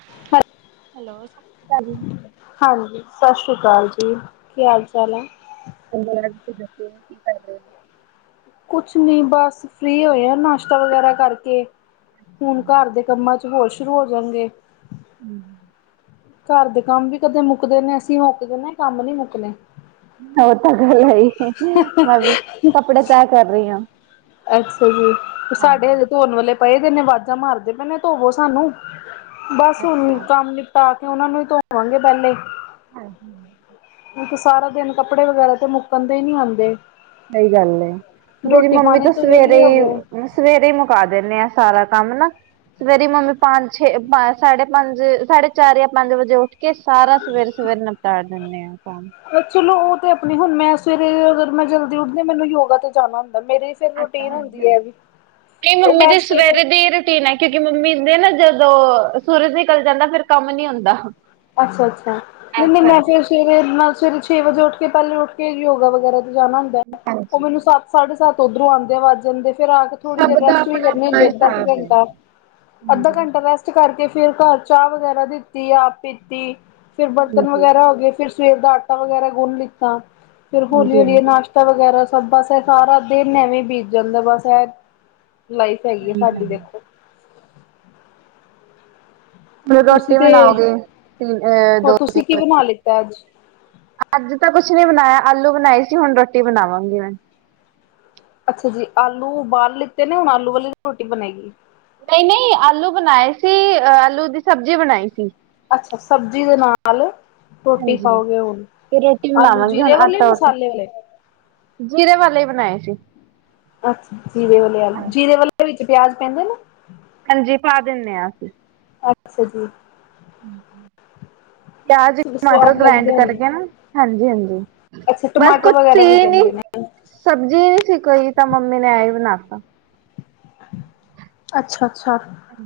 Hello ਸਤਿ ਸ਼੍ਰੀ ਅਕਾਲ ਜੀ [unintelligible] ਹਾਂਜੀ ਸਤਿ ਸ਼੍ਰੀ ਅਕਾਲ ਜੀ ਕੀ ਹਾਲ ਚਾਲ ਹੈ? ਬਸ ਤੁਸੀਂ ਦੱਸੋ ਕੀ ਕਰ ਰਹੇ ਹੋ? ਕੁਛ ਨੀ ਬਸ ਫ੍ਰਰੀ ਹੋਏਆ ਨਾਸ਼ਤਾ ਵਗੈਰਾ ਕਰਕੇ। ਹੁਣ ਘਰ ਦੇ ਕੰਮਾਂ ਚ ਹੋਰ ਸ਼ੁਰੂ ਹੋ ਜਾਣਗੇ। ਹਮ [unintelligible] ਘਰ ਦੇ ਕੰਮ ਵੀ ਕਦੇ ਮੁੱਕਦੇ ਨੇ। ਅਸੀਂ ਮੁੱਕ ਜਨੇ ਕੰਮ ਨੀ ਮੁੱਕਦੇ। ਉਹ ਤਾਂ ਗੱਲ ਹੈ ਹੀ ਮੈਂ ਵੀ ਕੱਪੜੇ ਤੈਅ ਕਰ ਰਹੀ ਹਾਂ। ਅੱਛਾ ਜੀ ਸਾਡੇ ਅਜੇ ਧੋਣ ਵਾਲੇ। ਪਾਏ ਦੇ ਨੇ ਵਾਜ਼ਾਂ ਮਾਰਦੇ ਪਏ ਨੇ ਧੋਵੋ ਸਾਨੂੰ ਬਸ ਹੁਣ ਕੰਮ ਨਿਪਟਾ। ਤੇ ਉਹਨਾਂ ਨੂੰ ਹੀ ਧੋਵਾਂਗੇ ਪਹਿਲੇ। ਹਾਂਜੀ। ਤੇ ਸਾਰਾ ਦਿਨ ਕੱਪੜੇ ਵਗੈਰਾ ਤੇ ਮੁੱਕਣ ਤੇ ਹੀ ਨੀ ਆਉਂਦੇ। ਸਹੀ ਗੱਲ ਏ ਮੇਰੀ ਰੋਟੀ ਮੰਮੀ ਪਾਣੀ ਤਾਂ ਤੋਂ ਸਵੇਰੇ ਵਿਹਲੇ ਹੋਵੋ ਹੀ ਸਵੇਰੇ ਹੀ ਮੁਕਾ ਦਿੰਦੇ ਆ ਸਾਰਾ। ਕੰਮ ਨਾ ਸਵੇਰੇ ਮੰਮੀ ਪੰਜ ਛੇ ਸਾਢੇ ਪੰਜ ਸਾਢੇ ਚਾਰ ਜਾਂ ਪੰਜ ਵਜੇ ਉੱਠ। ਕੇ ਸਾਰਾ ਸਵੇਰੇ ਸਵੇਰੇ ਨਿਪਟਾ ਦਿੰਦੇ ਆ ਕੰਮ। ਚਲੋ ਉਹ ਤੇ ਆਪਣੀ ਹੁਣ ਮੈਂ ਸਵੇਰੇ ਅਗਰ ਮੈਂ ਜਲਦੀ ਉੱਠਦੀ ਮੈਨੂੰ ਯੋਗਾ ਤੇ ਜਾਣਾ ਹੁੰਦਾ। ਮੇਰੀ ਫਿਰ ਰੂਟੀਨ ਹੁੰਦੀ ਹੈ ਵੀ। ਨਹੀਂ ਉਹ ਮੰਮੀ ਮੈਂ ਦੀ ਸਵੇਰੇ ਦੀ ਰੂਟੀਨ ਹੈ ਕਿਉਂਕਿ ਮੰਮੀ ਨੇ ਨਾ ਜਦ। ਜਦੋਂ ਸੂਰਜ ਨਿਕਲ ਜਾਂਦਾ ਫੇਿਰ ਕੰਮ ਨੀ ਹੁੰਦਾ। ਅੱਛਾ-ਅੱਛਾ, ਐਸ ਨਹੀਂ-ਨਹੀਂ ਮੈਂ ਕਰਕੇ। ਫੇਰ ਸਵੇਰੇ ਨਾਲ ਸਵੇਰੇ ਛੇ ਵਜੇ ਉੱਠ ਕੇ ਪਹਿਲੇ ਉੱਠ ਕੇ ਯੋਗਾ ਵਗੈਰਾ ਜਾਣਾ ਹੁੰਦਾ ਹੈ, ਉਹ ਮੈਨੂੰ ਸੱ ਸਾਢੇ ਸੱਤ ਉੱਧਰੋਂ ਆਉਂਦੇ ਆੱਜ ਜਾਂਦੇ। ਫੇਰ ਆ ਕੇ ਥੋੜੀ ਦੇਰ ਰੈਸਟ ਵੀ ਕਰਨੀ ਹੁੰਦੇ ਐ, ਅੱਧਾ ਘੰਟਾ ਅੱਧਾ ਹਾਂਜੀ ਘੰਟਾ ਰੈਸਟ ਕਰਕੇ, ਫਿਰ ਘਰ ਚਾਹ ਵਗੈਰਾ ਦਿੱਤੀ, ਆਪ ਪੀਤੀ ਫਿਰ ਬਰਤਨ ਵਗੈਰਾ ਹੋ ਗਏ ਫਿਰ ਸਵੇਰ ਦਾ ਵਗੈਰਾ ਗੁੰਣ ਲਿੱਤਾ ਫੇਰ ਹਾਂਜੀ ਹੌਲੀ-ਹੌਲੀ ਹਾਂਜੀ। ਨਾਸ਼ਤਾ ਵਗੈਰਾ। ਬਸ ਇਹ ਸਾਰਾ ਦਿਨ ਐਵੇਂ ਬੀਤ ਜਾਂਦਾ ਬਸ ਇਹ, ਲਾਈਫ ਹੈਗੀ ਆ, ਸਾਡੀ ਦੇਖੋ। ਤੁਸੀਂ ਰੋਟੀ ਤੇ ਬਣਾਓਗੇ ਹੋਰ ਦੋ ਤੁਸੀਂ ਕੀ ਬਣਾ ਲਿੱਤਾ ਅੱਜ ਅੱਜ ਤਾਂ ਕੁਛ ਨੀ ਬਣਾਇਆ ਆਲੂ ਬਣਾਈ ਸੀ, ਹੁਣ ਰੋਟੀ ਬਣਾਵਾਂਗੀ ਮੈਂ। ਅੱਛਾ ਜੀ ਆਲੂ ਬਾਲ ਲਿੱਤੇ ਨੇ ਹੁਣ ਆਲੂ ਵਾਲੀ ਰੋਟੀ ਬਣੇਗੀ। ਨਹੀਂ-ਨਹੀਂ ਆਲੂ ਬਣਾਏ ਸੀ, ਅ ਆਲੂ ਦੀ ਸਬਜ਼ੀ ਬਣਾਈ ਸੀ। ਅੱਛਾ ਸਬਜ਼ੀ ਦੇ ਨਾਲ, ਰੋਟੀ ਹਾਂਜੀ ਖਾਓਗੇ, ਹੁਣ ਤੇ ਰੋਟੀ ਆਲੂ ਬਣਾਵਾਂਗੇ ਹੁਣ ਜੀਰੇ ਵਾਲੇ ਆਟਾ ਉਟਾ ਮਸਾਲੇ ਵਾਲੇ। ਜੀਰੇ ਵਾਲੇ ਬਣਾਏ ਸੀ। ਅੱਛ ਜੀਰੇ ਵਾਲੇ ਜੀਰੇ ਵਾਲੇ ਵਿੱਚ ਪਿਆਜ ਪੈਂਦੇ ਨੇ, ਹਾਂਜੀ। ਪਾ ਦਿੰਦੇ ਹਾਂ ਅਸੀਂ। ਅੱਛਾ ਜੀ। ਹਮ। ਪਿਆਜ ਟਮਾਟਰ ਸਵਾਦ ਗ੍ਰੈਂਡ ਲੱਗਦੇ ਹੋਣੇ ਕਰਕੇ ਨਾ ਹਾਂਜੀ ਹਾਂਜੀ ਅੱਛਾ ਬਸ ਟਮਾਟਰ ਕੁਛ ਵਗੈਰਾ ਵੀ ਸੀ ਨੀ। ਪੈਂਦੇ ਨੇ। ਸਬਜ਼ੀ ਸੀ ਕੋਈ ਤਾਂ ਮੰਮੀ ਨੇ ਐ ਹੀ ਬਣਾ ਤਾ। ਅੱਛਾ ਅੱਛਾ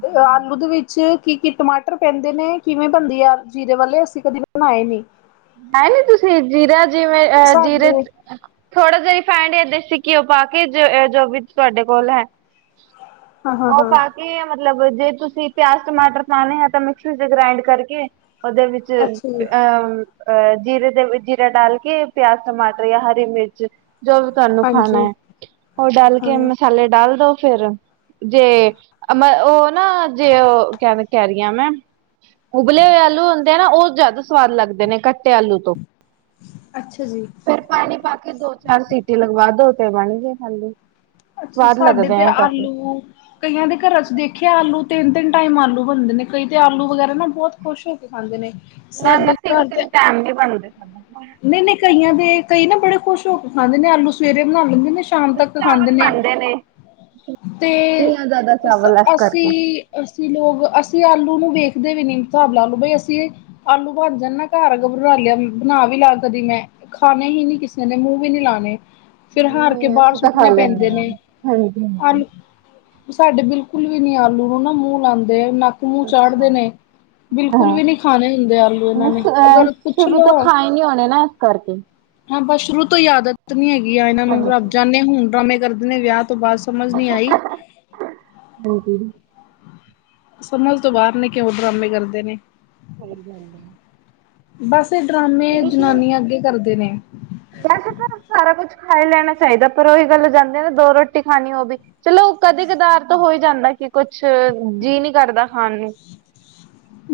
ਤੇ ਆਲੂ ਦੇ ਵਿੱਚ। ਕੀ ਕੀ ਟਮਾਟਰ ਪੈਂਦੇ ਨੇ ਕਿਵੇਂ ਬਣਦੀ ਯਾਰ ਜੀਰੇ ਵਾਲੇ ਅਸੀਂ ਕਦੇ ਬਣਾਏ ਨਹੀਂ। ਹੈ ਨੀ ਤੁਸੀਂ ਜੀਰਾ ਜਿਵੇਂ ਅਹ ਜੀਰੇ ਸਾਡੇ ਥੋੜਾ ਜਿਹਾ। ਰਿਫਾਇਡ ਜਾ ਦੇਸੀ ਘਿਓ ਪਾ ਕੇ ਜੋ ਜੋ ਵੀ ਤੁਹਾਡੇ ਕੋਲ ਹੈ। ਹਾਂ ਹਾਂ ਉਹ ਹਾਂ ਪਾ ਕੇ। ਮਤਲਬ ਜੇ ਤੁਸੀਂ ਪਿਆਜ ਟਮਾਟਰ ਪਾਉਣੇ ਆ ਤਾਂ ਮਿਕਸੀ ਚ ਗ੍ਰਾਇੰਡ ਕਰਕੇ। ਉਹਦੇ ਵਿੱਚ ਅੱਛਾ ਜੀ ਅਹ। ਅਹ ਜੀਰੇ ਦੇ ਵਿੱਚ ਜੀਰਾ ਡਾਲ ਕੇ ਪਿਆਜ਼ ਟਮਾਟਰ ਜਾਂ ਹਰੀ ਮਿਰਚ। ਜੋ ਵੀ ਤੁਹਾਨੂੰ ਖਾਣਾ ਹਾਂਜੀ ਹੈ ਉਹ ਡਲ ਕੇ ਹਾਂ। ਮਸਾਲੇ ਡਾਲ ਦੋ ਫ਼ਿਰ। ਜੇ ਮ ਉਹ ਨਾ ਜੇ ਉਹ ਕਹ ਕਹਿ ਰਹੀ ਹਾਂ ਮੈਂ? ਉਬਲੇ ਹੋਏ ਆਲੂ ਹੁੰਦੇ ਆ ਨਾ ਉਹ ਜ਼ਿਆਦਾ ਸਵਾਦ ਲੱਗਦੇ ਨੇ ਕੱਟੇ ਆਲੂ ਤੋਂ। ਅੱਛਾ ਜੀ। ਫਿਰ ਪਾਣੀ ਪਾ ਕੇ ਦੋ ਚਾਰ ਸੀਟੀ ਲਗਵਾ ਦੋ ਤੇ ਬਣ ਗਏ ਖਾਲੀ। ਅੱਛਾ ਸਾਡੇ ਤੇ ਆਲੂ ਕਈਆਂ ਦੇ ਘਰਾਂ ਚ ਦੇਖਿਆ ਆਲੂ। ਤਿੰਨ ਤਿੰਨ ਟਾਈਮ ਆਲੂ ਬਣਦੇ ਨੇ ਕਈ ਤੇ ਆਲੂ ਵਗੈਰਾ ਨਾ ਬਹੁਤ ਖੁਸ਼ ਹੋ ਕੇ ਖਾਂਦੇ ਨੇ। ਮੈ ਮੈਂ ਸਾਡੇ ਤਿੰਨ ਘਰ ਤੇ ਤਿੰਨ ਟੈਮ ਨਹੀਂ ਬਣਦੇ। ਨਹੀਂ ਨਹੀਂ ਕਈਆਂ ਦੇ ਕਈ ਨਾ ਬੜੇ ਖੁਸ਼ ਹੋ ਕੇ ਖਾਂਦੇ ਨੇ ਆਲੂ ਸਵੇਰੇ ਬਣਾ ਲੈਂਦੇ ਨੇ। ਸ਼ਾਮ ਤੱਕ ਖਾਂਦੇ ਨੇ। ਤੇ ਨਹੀਂ ਜ਼ਿਆਦਾ ਅ ਚਾਵਲ ਇਸ ਕਰਕੇ ਅਸੀਂ ਅਸੀਂ ਲੋਕ ਅਸੀਂ ਆਲੂ ਨੂੰ। ਵੇਖਦੇ ਵੀ ਨੀ ਹਿਸਾਬ ਲਾ ਲਓ ਬਈ ਅਸੀਂ ਆਲੂ ਬਣ ਜਾਣ ਨਾ ਘਰ ਅ ਬਰਾਲਿਆ [inaudible] ਬਣਾ ਕੇ ਵੀ ਲਾ ਕਦੀ ਮੈਂ ਖਾਣੇ ਹੀ ਨਹੀਂ ਕਿਸੇ ਨੇ ਮੂੰਹ ਵੀ ਨੀ ਲਾਉਣੇ। ਫਿਰ ਹਾਰ ਕੇ ਨਹੀਂ ਬਾਹਰ ਅਸੀਂ ਤਾਂ ਖਾ ਸੁੱਟਣੇ ਲੈਂਦੇ ਪੈਂਦੇ ਹਾਂ ਨੇ। ਹਾਂਜੀ ਹਾਂਜੀ ਆਲੂ ਸਾਡੇ ਬਿਲਕੁਲ ਵੀ ਨੀ ਆਲੂ ਨੂੰ ਨਾ ਮੂੰਹ ਲਾਉਂਦੇ ਨਾ। ਨੱਕ ਮੂੰਹ ਚਾੜਦੇ ਨੇ। ਬਿਲਕੁਲ ਹਾਂ ਵੀ ਨਹੀਂ ਖਾਣੇ ਹੁੰਦੇ ਆਲੂ ਇਹਨਾਂ ਨੇ ਨਹੀਂ ਅਗਰ ਪੁੱਛ ਸ਼ੁਰੂ ਤੋਂ ਲਓ। ਖਾਏ ਨੀ ਹੋਣੇ ਨਾ ਇਸ ਕਰਕੇ। ਬੁ ਸ਼ੁਰੂ ਤੋਂ ਆਦਤ ਨੀ ਹੈਗੀ ਐਨਾ ਨੂੰ। ਰੱਬ ਜਾਂਣੇ ਹੁਣ ਡਰਾਮੇ ਕਰਦੇ ਨੇ ਵਿਆਹ ਤੋਂ ਬਾਤ ਸਮਝ ਨਹੀਂ ਆਈ। ਹਾਂਜੀ ਸਮਝ ਤੋਂ ਬਾਹਰ ਨੇ, ਕਿਉਂ ਡਰਾਮੇ ਕਰਦੇ ਨੇ [unintelligible] ਬਸ। ਇਹ ਡਰਾਮੇ ਜਨਾਨੀਆਂ ਅੱਗੇ ਕਰਦੇ ਨੇ। ਖਾਈ ਲੈਣਾ ਚਾਹੀਦਾ। ਪਰ ਉਹੀ ਗੱਲ ਜਾਂਦੇ ਨਾ ਦੋ ਰੋਟੀ ਖਾਣੀ ਉਹ ਵੀ ਚਲੋ। ਉਹ ਕਦੀ- ਕਦਾਰ ਤੋਂ ਹੋਈ ਜਾਂਦਾ ਏ। ਕਿ ਕੁਛ, ਜੀਅ ਨਹੀਂ ਕਰਦਾ ਖਾਣ ਨੂੰ।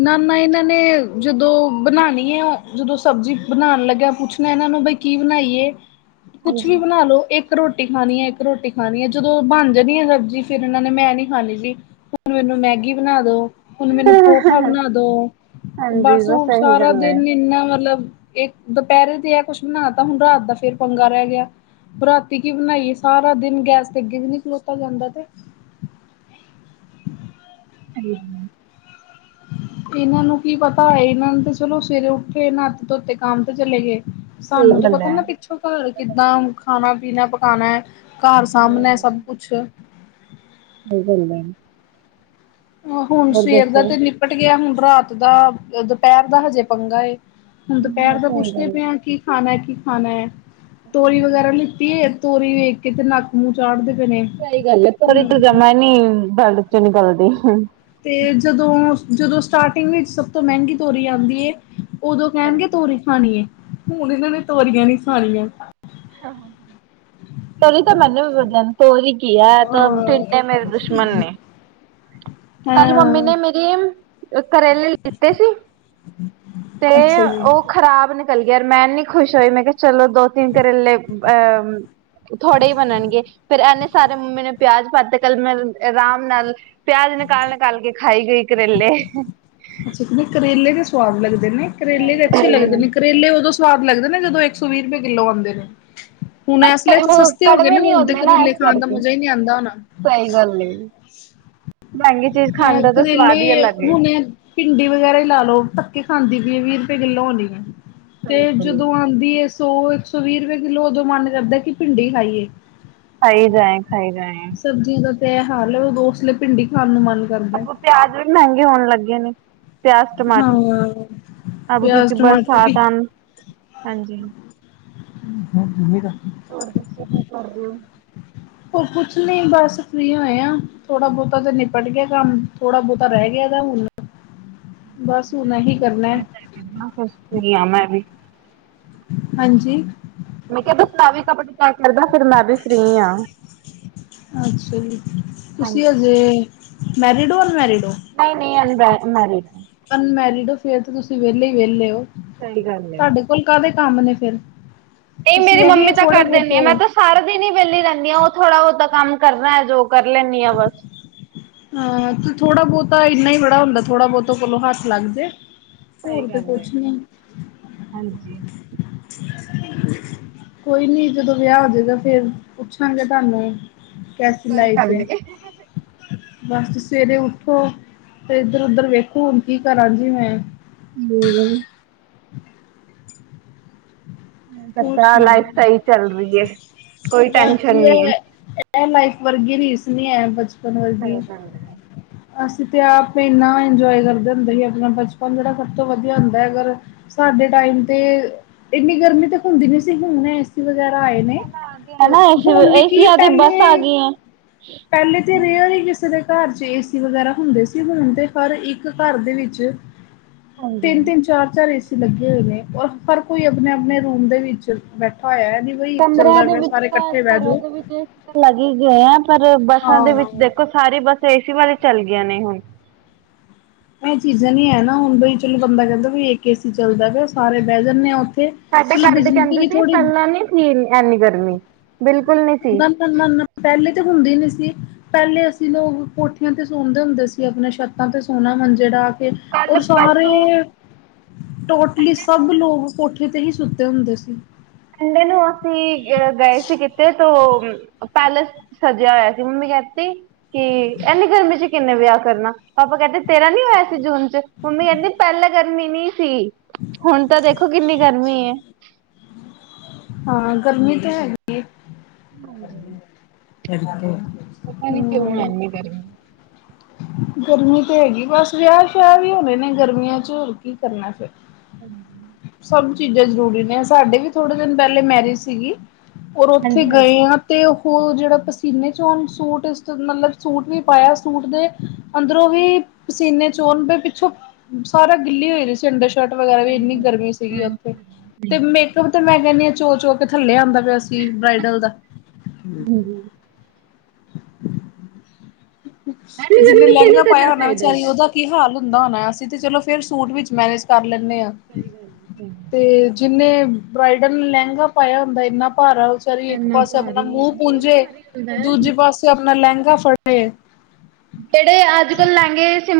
ਨਾ ਨਾ ਇਹਨਾਂ ਨੇ, ਜਦੋਂ ਬਣਾਉਣੀ ਐ। ਉਦੋ ਸਬਜ਼ੀ ਬਣਾਉਣ ਲੱਗਿਆ ਪੁੱਛਣਾ ਨਾਂ ਹਨਾਂ ਬਾਈ ਕੀ ਬਣਾਈਏ, ਕੁੱਛ ਵੀ ਹਾਂਜੀ ਬਣਾ ਲੋ। ਇੱਕ ਰੋਟੀ ਰੋਟੀ ਖਾਣੀ ਐ। ਇੱਕ ਰੋਟੀ ਖਾਣੀ ਐ। ਜਦੋਂ ਬਣ ਜਾਣੀ ਐ। ਸਬਜ਼ੀ ਫੇਰ ਇਹਨਾਂ ਨੇ ਮੈਂ ਨੀ ਖਾਣੀ ਜੀ। ਹੁਣ ਮੈਨੂੰ ਮੈਂ ਗੀ ਬਣਾ ਦੋ ਮੈਨੂੰ ਪੋਹਾ ਬਣਾ ਦੋ, ਹਾਂਜੀ ਬਸ ਉਹ ਇਹੀ ਸਾਰਾ ਗੱਲ ਹੈ ਦਿਨ ਇੰਨਾ ਮਤਲਬ ਇਹ ਦੁਪਹਿਰੇ ਦੇ ਆ ਕੁਛ ਬਣਾ ਤਾਂ। ਹੁਣ ਰਾਤ ਦਾ ਫੇਰ ਪੰਗਾ ਰਹਿ ਗਿਆ। ਰਾਤੀ ਕੀ ਬਣਾਈਏ। ਸਾਰਾ ਦਿਨ ਗੈਸ ਤੇ ਅੱਗੇ ਵੀ ਨਹੀਂ ਖਲੋਤਾ ਜਾਂਦਾ ਤੇ [unintelligible] ਇਹਨਾਂ ਨੂੰ ਕੀ ਪਤਾ ਐ। ਇਹਨਾਂ ਨੇ ਤੇ ਚਲੋ ਸਵੇਰੇ ਉੱਠੇ ਨਾਤੇ-ਧੋਤੇ ਕੰਮ ਤੇ ਚਲੇ ਗਏ ਸਾਨੂੰ ਸਹੀ ਤਾਂ ਗੱਲ ਪਤਾ ਹੈ ਨਾ। ਪਿੱਛੋਂ ਘਰ ਕਿੱਦਾਂ ਖਾਣਾ-ਪੀਣਾ ਪਕਾਣਾ ਐ। ਘਰ ਸਾਹਮਣੇ ਐ ਸਭ ਕੁਛ ਬੁਹ ਗੰਦੇ ਨੇਂ ਹੁਣ ਸਵੇਰ ਦਾ ਤੇ ਨਿੱਪਟ ਗਿਆ। ਹੁਣ ਰਾਤ ਦਾ ਅ ਦੁਪਹਿਰ ਦਾ ਹਜੇ ਪੰਗਾ ਏ। ਹੁਣ ਦੁਪਹਿਰ ਤਾਂ ਸਹੀ ਪੁੱਛਦੇ ਗੱਲ ਪਏ ਹੈ, ਹ ਕੀ ਖਾਣਾ ਹੈ, ਕੀ ਖਾਣਾ ਹੈ ਤੋਰੀ ਵਗੈਰਾ ਲਿੱਤੀ ਹੈ। ਤੋਰੀ ਵੇਖ ਕੇ ਤੇ ਨੱਕ ਮੂੰਹ ਚਾੜ ਦਿੱ ਸਹੀ ਗੱਲ ਹੈ, ਤੋਰੀ ਤੂੰ ਜਮਾ ਨੀ ਬਲ ਚ ਨੀ ਗਲਦੀ। ਤੇ ਜਦੋਂ-ਜਦੋਂ ਸਟਾਰਟਿੰਗ ਵਿੱਚ ਸਭ ਤੋਂ ਮਹਿੰਗੀ ਤੋਰੀ ਆਦੀ ਉਦੋਂ ਕਹਿਣਗੇ ਤੋਰੀ ਖਾਣੀ ਏ, ਹੁਣ ਇਹਨਾਂ ਨੇ ਤੋਰੀਆਂ ਨੀ ਖਾਣੀਆਂ। ਤੋਰੀ ਤਾਂ ਮੈਨੂੰ ਵੀ ਵਧੀਆ ਤੋਰੀ ਕਿਹਾ ਤਿੰਨੇ ਮੇਰੇ ਦੁਸ਼ਮਣ ਨੇ ਕੱਲ ਮੰਮੀ ਹਾਂ ਨੇ ਮੇਰੀ ਕਰੇਲੇ ਲਿੱਤੇ ਸੀ। ਤੇ ਅੱਛਾ ਜੀ। ਉਹ ਖ਼ਰਾਬ ਨਿਕਲ ਗਿਆ, ਯਾਰ ਮੈਂ ਨੀ ਖੁਸ਼ ਹੋਈ ਮੈਂ ਕਿਹਾ। ਚਲੋ ਦੋ ਤਿੰਨ ਕਰੇਲੇ ਅਹ ਥੋੜੇ ਹੀ ਬਣਨਗੇ ਫੇਰ ਇਨੇ ਸਾਰੇ ਮੰਮੀੇ ਨੇ ਪਿਆਜ ਪਾਤੇ ਕੱਲ ਮੈ ਆਰਾਮ ਨਾਲ ਪਿ ਤਲ-ਤਲ ਕੇ ਖਾਈ ਗਈ ਕਰੇਲੇ ਅੱਛਾ ਨਹੀਂ ਕਰੇਲੇ ਦੇ ਸਵਾਦ ਲੱਗਦੇ ਨੇ ਕਰੇਲੇ ਦੇ ਅੱਛੇ ਲੱਗਦੇ ਨੇ ਕਰੇਲੇ ਉਦੋਂ ਸਵਾਦ ਲੱਗਦੇ ਨੇ, ਜਦੋਂ ਇੱਕ ਸੌ ਵੀਹ ਰੁਪਏ ਕਿੱਲੋ ਹੁੰਦੇ ਨੇ ਹੁਣ ਇਸ ਲਈ [unintelligible] ਤਾਂ ਹੋ ਸਸਤੇ ਗਏ ਕੜਵੇ ਨੇ ਨੀ ਹੁਣ ਤੇ ਹੁੰਦੇ ਨਾ ਇਸ ਕਰੇਲੇ ਖਾਣ ਦਾ ਕਰਕੇ, ਮਜ਼ਾ ਹੀ ਨਹੀਂ ਆਉਂਦਾ ਹੋਣਾ ਸਹੀ ਗੱਲ ਐ। [unintelligible] ਅ ਕਰੇਲੇ ਏ ਹੁਣ ਭਿੰਡੀ ਵਗੈਰਾ ਹੀ ਲਾ ਲਓ, ਧੱਕੇ ਖਾਂਦੀ। ਵੀਹ ਰੁਪਏ ਕਿੱਲੋ ਹੋਣੀ, ਤੇ ਜਦੋਂ ਆਦੀ ਏ ਸੌ ਇੱਕ ਸੌ ਵੀਹ ਰੁਪਏ ਕਿੱਲੋ ਉਦੋਂ ਮਨ ਕਰਦਾ, ਕਿ ਭਿੰਡੀ ਹੀ ਖਾਈਏ। ਖਾਈ ਜਾਏ, ਖਾਈ ਜਾਏ। ਸਬਜ਼ੀਆਂ ਦਾ ਤੇ ਇਹ ਹਾਲ ਉਸਲੇ ਭਿੰਡੀ ਖਾਣ ਨੂੰ ਮਨ ਕਰਦਾ ਅੋ ਪਿਆਜ ਵੀ ਮਹਿੰਗੇ ਹੋਣ ਲੱਗੇ ਨੇ। ਪਿਆਜ਼ ਹਾਂ ਟਮਾਟਰ, ਅਬ ਪਿਆਜ਼ ਕਿਉਂਕਿ ਟਮਾਟਰ ਬਰਸਾਤ ਵੀ ਆਮ ਹਾਂਜੀ। [unintelligible] ਹੋਰ ਦੱਸੋ ਕੀ ਕਰਦੇ ਔ? ਉਹ ਕੁਛ ਨੀ ਬਸ ਫੀ ਹੋਏ, ਆ ਥੋੜਾ ਬਹੁਤਾ ਤੇ ਨਿਪਟ ਗਿਆ, ਕੰਮ ਥੋੜਾ ਬਹੁਤਾ ਰਹਿ ਗਿਆ। ਹੁਣ। ਬਸ ਹੁਣ ਇਹੀ ਕਰਨਾ ਆ ਮੈਂ ਵੀ ਹਾਂਜੀ। ਮੈਂ ਕਿਹਾ ਮੈਂ ਵੀ ਕਬਡੀ ਚੈਕ ਕਰਦਾ ਫਿਰ ਮੈਂ ਵੀ ਫ੍ਰਰੀ ਹਾਂ। ਅੱਛਾ ਜੀ, ਤੁਸੀਂ ਹਜੇ ਮੈਰਿਡ ਹੋ ਅਨਮੈਰਿਡ? ਹੋ ਨਹੀਂ-ਨਹੀਂ ਅਦਾ ਮੇਰੀਡ। ਅਨਮੈਰਿਡ ਹੋ ਫੇਰ ਤੁਸੀਂ ਵਿਹਲੇ ਹੀ ਵਿਹਲੇ ਹੋ? ਸਹੀ ਗੱਲ ਹੈ। ਤੁਹਾਡੇ ਕੋਲ ਕਾਹਦੇ ਕੰਮ ਨੇ ਫਿਰ। ਇਹ ਤੁਸੀਂ ਮੇਰੀ ਇਹੀ ਹੈ ਮੰਮੀ ਤਾਂ ਥੋੜ੍ਹੇ ਕਰ ਦਿੰਦੀ ਆ ਮੈਂ ਬਹੁਤੇ ਤਾਂ ਸਾਰਾ ਦਿਨ ਹੀ ਵਿਹਲੀ ਰਹਿੰਦੀ ਹਾਂ ਉਹ ਥੋੜ੍ਹਾ ਬਹੁਤਾ ਕੰਮ ਕਰਨਾ ਹੈ ਜੋ। ਕਰ ਲੈਂਦੀ ਆ ਬਸ। ਹਾਂ ਤੇ ਥੋੜਾ ਬਹੁਤਾ ਇੰਨਾ ਹੀ ਬੜਾ ਹੁੰਦਾ ਥੋੜਾ ਬਹੁਤਾਲੋਂ ਹੱਥ ਲੱਗ ਜੇ। ਹੋਰ ਸਹੀ ਤੇ ਗੱਲ ਏ, ਕੁਛ ਨੀ। ਹਾਂਜੀ। ਕੋਈ ਨੀ ਜਦੋਂ ਵਿਆਹ ਹੋਜੇਗਾ ਫੇਰ ਪੁੱਛਾਂਗੇ ਤੁਹਾਨੂੰ। ਕੈਸੀ ਲਾਈਫ ਹੈ। ਬਸ ਸਵੇਰੇ ਉੱਠੋ ਤੇ ਇੱਧਰ ਉਧਰ ਵੇਖੋ ਹੁਣ ਕੀ ਕਰਾਂ ਜੀ ਮੈਂ। ਹਮ। ਹੋਰ ਮੈਂਤਾ ਲਾਈਫ ਸੁਣਾਓ ਸਹੀ ਚੱਲ ਰਹੀ ਹੈ। ਬਸ ਜੀ ਇਹ ਇਹ ਲਾਈਫ ਵਰਗੀ ਰੀਸ ਨਹੀਂ ਹੈ ਬਪਨ। ਕ ਕਦੇ। ਅਸੀਂ ਤਾਂ ਆਪੇ ਇੰਨਾ ਇੰਜੋਏ ਕਰਦੇ ਹੁੰਦੇ ਸੀ ਆਪਣਾ ਬਚਪਨ ਜਿਹੜਾ ਸਭ ਤੋਂ ਵਧੀਆ ਹੁੰਦਾ ਹੈ ਅਗਰ। ਸਾਡੇ ਟਾਈਮ ਤੇ ਇੰਨੀ ਗਰਮੀ ਤੇ ਹੁੰਦੀ ਨੀ ਸੀ ਹੁਣ ਇਸ ਵ। ਵਗੈਰਾ ਆਏ ਨੇ ਹੈ ਨਾ ਏਸੀ ਹੁਣ ਵੀ ਕੀ ਏਸੀਆਂ ਦੀ ਬੱਸ ਆ ਪਹਿਲੇ। ਗਈ ਏ। ਪਹਿਲੇ ਤਾਂ ਰੇਅਰ ਈ ਕਿਸੇ ਦੇ। ਘਰ ਚ ਏਸੀ ਵਗੈਰਾ ਹੁੰਦੇ ਸੀ, ਹੁਣ ਤੇ ਪਰ ਇੱਕ ਘਰ ਦੇ ਵਿੱਚ। ਤਿੰਨ-ਤਿੰਨ, ਚਾਰ-ਚਾਰ ਇਸ। ਲੱਗੇ ਹੋਏ ਨੇ ਔਰ ਹਰ ਕੋਈ ਆਪਣੇ-ਆਪਣੇ ਰੂਮ ਦੇ ਵਿੱਚ ਬੈਠਾ ਹੋਇਆ ਹੈ। ਨੀ ਬਈ ਇੱਕ ਕਮਰਿਆਂ ਚੱਲਦਾ ਦੇ ਪਿਆ ਵਿੱਚ ਸਾਰੇ ਤਾਂ ਇਕੱਠੇ ਬਹਿ ਘਰਾਂ ਜਾਓ। ਦੇ ਵਿੱਚ ਲੱਗ ਹੀ ਗਏ ਆ ਪਰ। ਬੱਸਾਂ ਦੇ ਵਿੱਚ ਹਾਂ। ਦੇਖੋ ਸਾਰੀ ਬੱਸ ਏਸੀ ਵਾਲੇ ਚੱਲ ਗਈਆਂ ਨੇ ਹੁਣ। ਇਹ ਚੀਜ਼ਾਂ ਨਹੀਂ ਹੈ ਨਾ ਹੁਣ ਬਈ ਚਲੋ ਬੰਦਾ ਕਹਿੰਦਾ ਵੀ ਇਕ ਏਸੀ ਚੱਲਦਾ ਪਿਆ ਏ ਸਾਰੇ ਬਹਿ ਜਾਂਦੇ ਆ ਉਥੇ। ਸਾਡੇ ਘਰਦੇ ਕਹਿੰਦੇ ਸੀ ਪਹਿਲਾਂ ਨੀ ਸੀ ਏ ਐਨੀ ਗਰਮੀ। ਬਿਲਕੁਲ ਨਹੀਂ ਸੀ ਨਾ-ਨਾ-ਨਾ-ਨਾ ਪਹਿਲੇ। ਤੇ ਹੁੰਦੀ ਨੀ ਸੀ ਪਹਿਲੇ ਅਸੀਂ ਲੋਕ ਕੋਠੀਆਂ ਤੇ ਸੋਂਦੇ ਹੁੰਦੇ ਸੀ, ਆਪਣੇ ਛੱਤਾਂ ਤੇ ਸੋਣਾ ਮੰਝੇ ਡਾ। ਕੇ ਕੱਲ ਔਰ ਸਾਰੇ ਪਰਸੋਂ ਟੋਟਲੀ ਸਭ ਲੋਕ ਕੋਠੇ। ਤੇ ਹੀ ਸੂਤੇ ਹੁੰਦੇ ਸੀ। ਸੰਡੇ ਨੂੰ ਅਸੀਂ ਅ ਗਏ ਸੀ ਕਿਤੇ ਤੋ। ਪੈਲੇਸ ਸਜਿਆ ਹੋਇਆ ਸੀ, ਮੰਮੀ ਕਹਿਤੀ ਕਿ ਇੰਨੀ ਗਰਮੀ ਚ। ਕਿੰਨੇ ਵਿਆਹ ਕਰਨਾ ਪਾਪਾ ਕਹਿੰਦੇ ਤੇਰਾ ਨੀ ਹੋਇਆ ਸੀ ਜੂਨ ਚ, ਮੰਮੀ ਕਹਿੰਦੀ ਪਹਿਲਾਂ ਗਰਮੀ ਨੀ। ਸੀ ਹੁਣ ਤਾਂ ਦੇਖੋ ਕਿੰਨੀ ਗਰਮੀ ਹੈ। ਹਾਂ ਗਰਮੀ ਤੇ ਹੈਗੀ ਏ। ਪਤਾ ਨੀ ਕਿਉਂ ਹੈ ਹੂੰ ਇਨੀ ਗਰਮੀ। ਗਰਮੀ ਤੇ ਹੈਗੀ ਬਸ ਵਿਆਹ-ਸਿ਼ਆਹ ਵੀ ਹੋਣੇ ਨੇ ਗਰਮੀਆਂ ਚ ਹੋਰ ਕੀ ਕਰਨਾ ਫਿਰ। ਹਾਂਜੀ। ਸਭ ਚੀਜ਼ਾਂ ਜ਼ਰੂਰੀ ਨੇ ਸਾਡੇ ਵੀ ਥੋੜੇ ਦਿਨ ਪਹਿਲੇ ਮੈਰਿਜ ਸੀਗੀ ਔਰ ਉੱਥੇ ਗਏ ਆ ਤੇ ਉਹ। ਉਹ ਜਿਹੜਾ ਪਸੀਨੇ ਚੋਣ ਸੂਟ ਮਤਲਬ ਸੂਟ ਵੀ ਪਾਇਆ ਸੂਟ ਦੇ। ਅੰਦਰੋਂ ਵੀ ਪਸੀਨੇ ਚੋਣ ਪਏ ਪਿੱਛੋਂ ਸਾਰਾ ਗਿੱਲੀ ਹੋਈ ਰਹੀ ਸੀ ਅੰਡਰ। ਸ਼ਰਟ ਵਗੈਰਾ ਵੀ ਇੰਨੀ ਗਰਮੀ ਸੀਗੀ ਉੱਥੇ, ਤੇ ਮੇਕਅਪ ਤੇ ਮੈਂ ਕਹਿੰਦੀ ਹਾਂ ਚੋ-ਚੋ ਕੇ ਥੱਲੇ ਆਉਂਦਾ ਸੀ ਬ੍ਰਾਈਡਲ ਦਾ। ਜਿੰਨੇ ਲਹਿੰਗਾ ਪਾਇਆ ਹੋਣਾ ਵਿਚਾਰੀ ਉਹਦਾ ਕੀ ਹਾਲ ਹੁੰਦਾ ਹੋਣਾ ਅਸੀਂ। ਤੇ ਚਲੋ ਫੇਰ ਸੂਟ ਵਿੱਚ ਮੈਨੇਜ ਕਰ ਲੈਂਦੇ ਹਾਂ, ਤੇ ਜਿੰਨੇ। ਬ੍ਰਾਈਡਲ ਨੇ ਲਹਿੰਗਾ ਪਾਇਆ ਹੁੰਦਾ ਇੰਨਾ। ਭਾਰਾ ਵਿਚਾਰੀ ਇੱਕ ਪਾਸੇ ਆਪਣਾ ਮੂੰਹ ਪੂੰਜੇ, ਦੂਜੇ ਪਾਸੇ ਆਪਣਾ ਲਹਿੰਗਾ ਫੜੇ।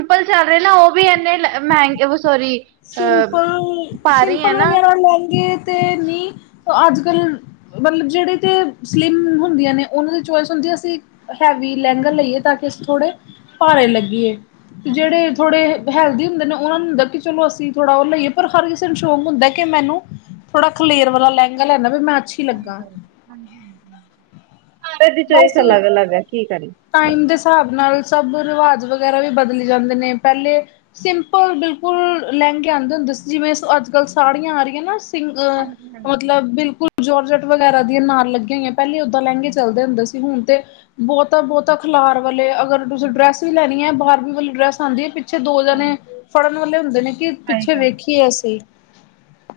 ਅੱਜ-ਕਲ ਚੱਲ ਰਹੇ ਨਾ ਉਹ ਵੀ ਇੰਨੇ ਮਹਿੰਗੇ। ਸੋਰੀ ਅ ਭਾਰੀ ਹੈ ਸਿੰਪਲ-ਸਿੰਪਲ ਨਾ ਵਗੈਰਾ ਲੈਹੰਗੇ ਤੇ ਨਹੀਂ। ਅੱਜ-ਕੱਲ੍ਹ। ਮਤਲਬ ਜਿਹੜੇ ਤੇ ਸਲਿਮ ਹੁੰਦੀਆਂ ਨੇ ਉਹਨਾਂ ਦੀ ਚੋਇਸ ਹੁੰਦੀ ਹੈ ਅਸੀਂ ਹੈਵੀ ਲੈਂਗਰ ਲਈਏ ਤਾਂ ਕਿ। ਥੋੜੇ ਭਾਰੇ ਲੱਗੀਏ ਤੇ ਜਿਹੜੇ ਥੋੜੇ ਹੈਲਦੀ ਹੁੰਦੇ ਨੇ ਉਹਨਾਂ ਨੂੰ ਹੁੰਦਾ ਕਿ। ਚਲੋ ਅਸੀਂ ਥੋੜਾ ਉਹ ਲਈਏ ਪਰ ਹਰ ਕਿਸੇ ਨੂੰ ਸ਼ੌਕ ਹੁੰਦਾ ਕਿ ਮੈਨੂੰ ਥੋੜਾ ਖਲੇਰ ਵਾਲਾ ਲਹਿੰਗਾ ਲੈਣਾ ਵੀ ਮੈਂ ਅੱਛੀ ਸਹੀ ਲੱਗਾ ਗੱਲ, ਹਾਂਜੀ ਹਾਂਜੀ ਹਾਂਜੀ ਕਿਸੇ ਦੀ ਬਸ ਚੋਇਸ ਅਲੱਗ ਅਲੱਗ ਹੈ ਕੀ ਕਰਿਏ। ਟਾਈਮ ਦੇ ਹਿਸਾਬ ਨਾਲ ਸਭ ਰਿਵਾਜ਼ ਵਗੈਰਾ ਵੀ ਬਦਲੀ ਜਾਂਦੇ ਨੇ ਪਹਿਲੇ ਸਿੰਪਲ ਬਿਲਕੁਲ ਲਹਿੰਗੇ ਆਉਂਦੇ ਹੁੰਦੇ ਜਿਵੇਂ ਅੱਜ ਕੱਲ੍ਹ ਸਾੜੀਆਂ ਆ ਰਹੀਆਂ ਨਾ ਪੀਂਘ ਮਤਲਬ ਬਿਲਕੁਲ ਜੋਰਜਟ ਵਗੈਰਾ ਦੀਆਂ ਨਾਲ ਲੱਗਿਆ ਹੋਈਆਂ ਪਹਿਲਾਂ ਓਦਾਂ ਲਹੰਗੇ ਚ ਚੱਲਦੇ ਹੁੰਦੇ ਸੀ ਹੁਣ ਤੇ ਬਹੁਤਾ ਬਹੁਤਾ ਖਿਲਾਰ ਵਾਲੇ ਅਗਰ ਤੁਸੀਂ ਡਰੈਸ ਹੀ ਲੈਣੀ ਹੈ ਬਾਹਰ ਉਹ ਵਾਲੀ ਡਰੈਸ ਆਉਂਦੀ ਹੈ ਪਿੱਛੇ ਦੋ ਜਾਣੇ ਫੜਨ ਵਾਲੇ ਹੁੰਦੇ ਨੇ ਕਿ ਸਹੀ ਪਿੱਛੇ ਗੱਲ ਵੇਖੀਏ ਅਸੀਂ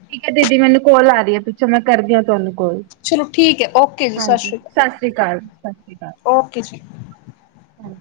ਠੀਕ ਹੈ ਦੀਦੀ ਮੈਨੂੰ ਕੋਲ ਆ ਰਹੀ ਹੈ ਪਿੱਛੋਂ ਮੈਂ ਕਰਦੀ ਹਾਂ ਤੁਹਾਨੂੰ। ਕੋਈ ਨੀ, ਚਲੋ ਠੀਕ ਹੈ ਓਕੇ ਜੀ ਹਾਂਜੀ ਸ਼੍ਰੀ ਸਤਿ ਸ੍ਰੀ ਅਕਾਲ ਜੀ, ਸਤਿ ਸ਼੍ਰੀ ਅਕਾਲ। ਓਕੇ ਜੀ ਹਾਂਜੀ।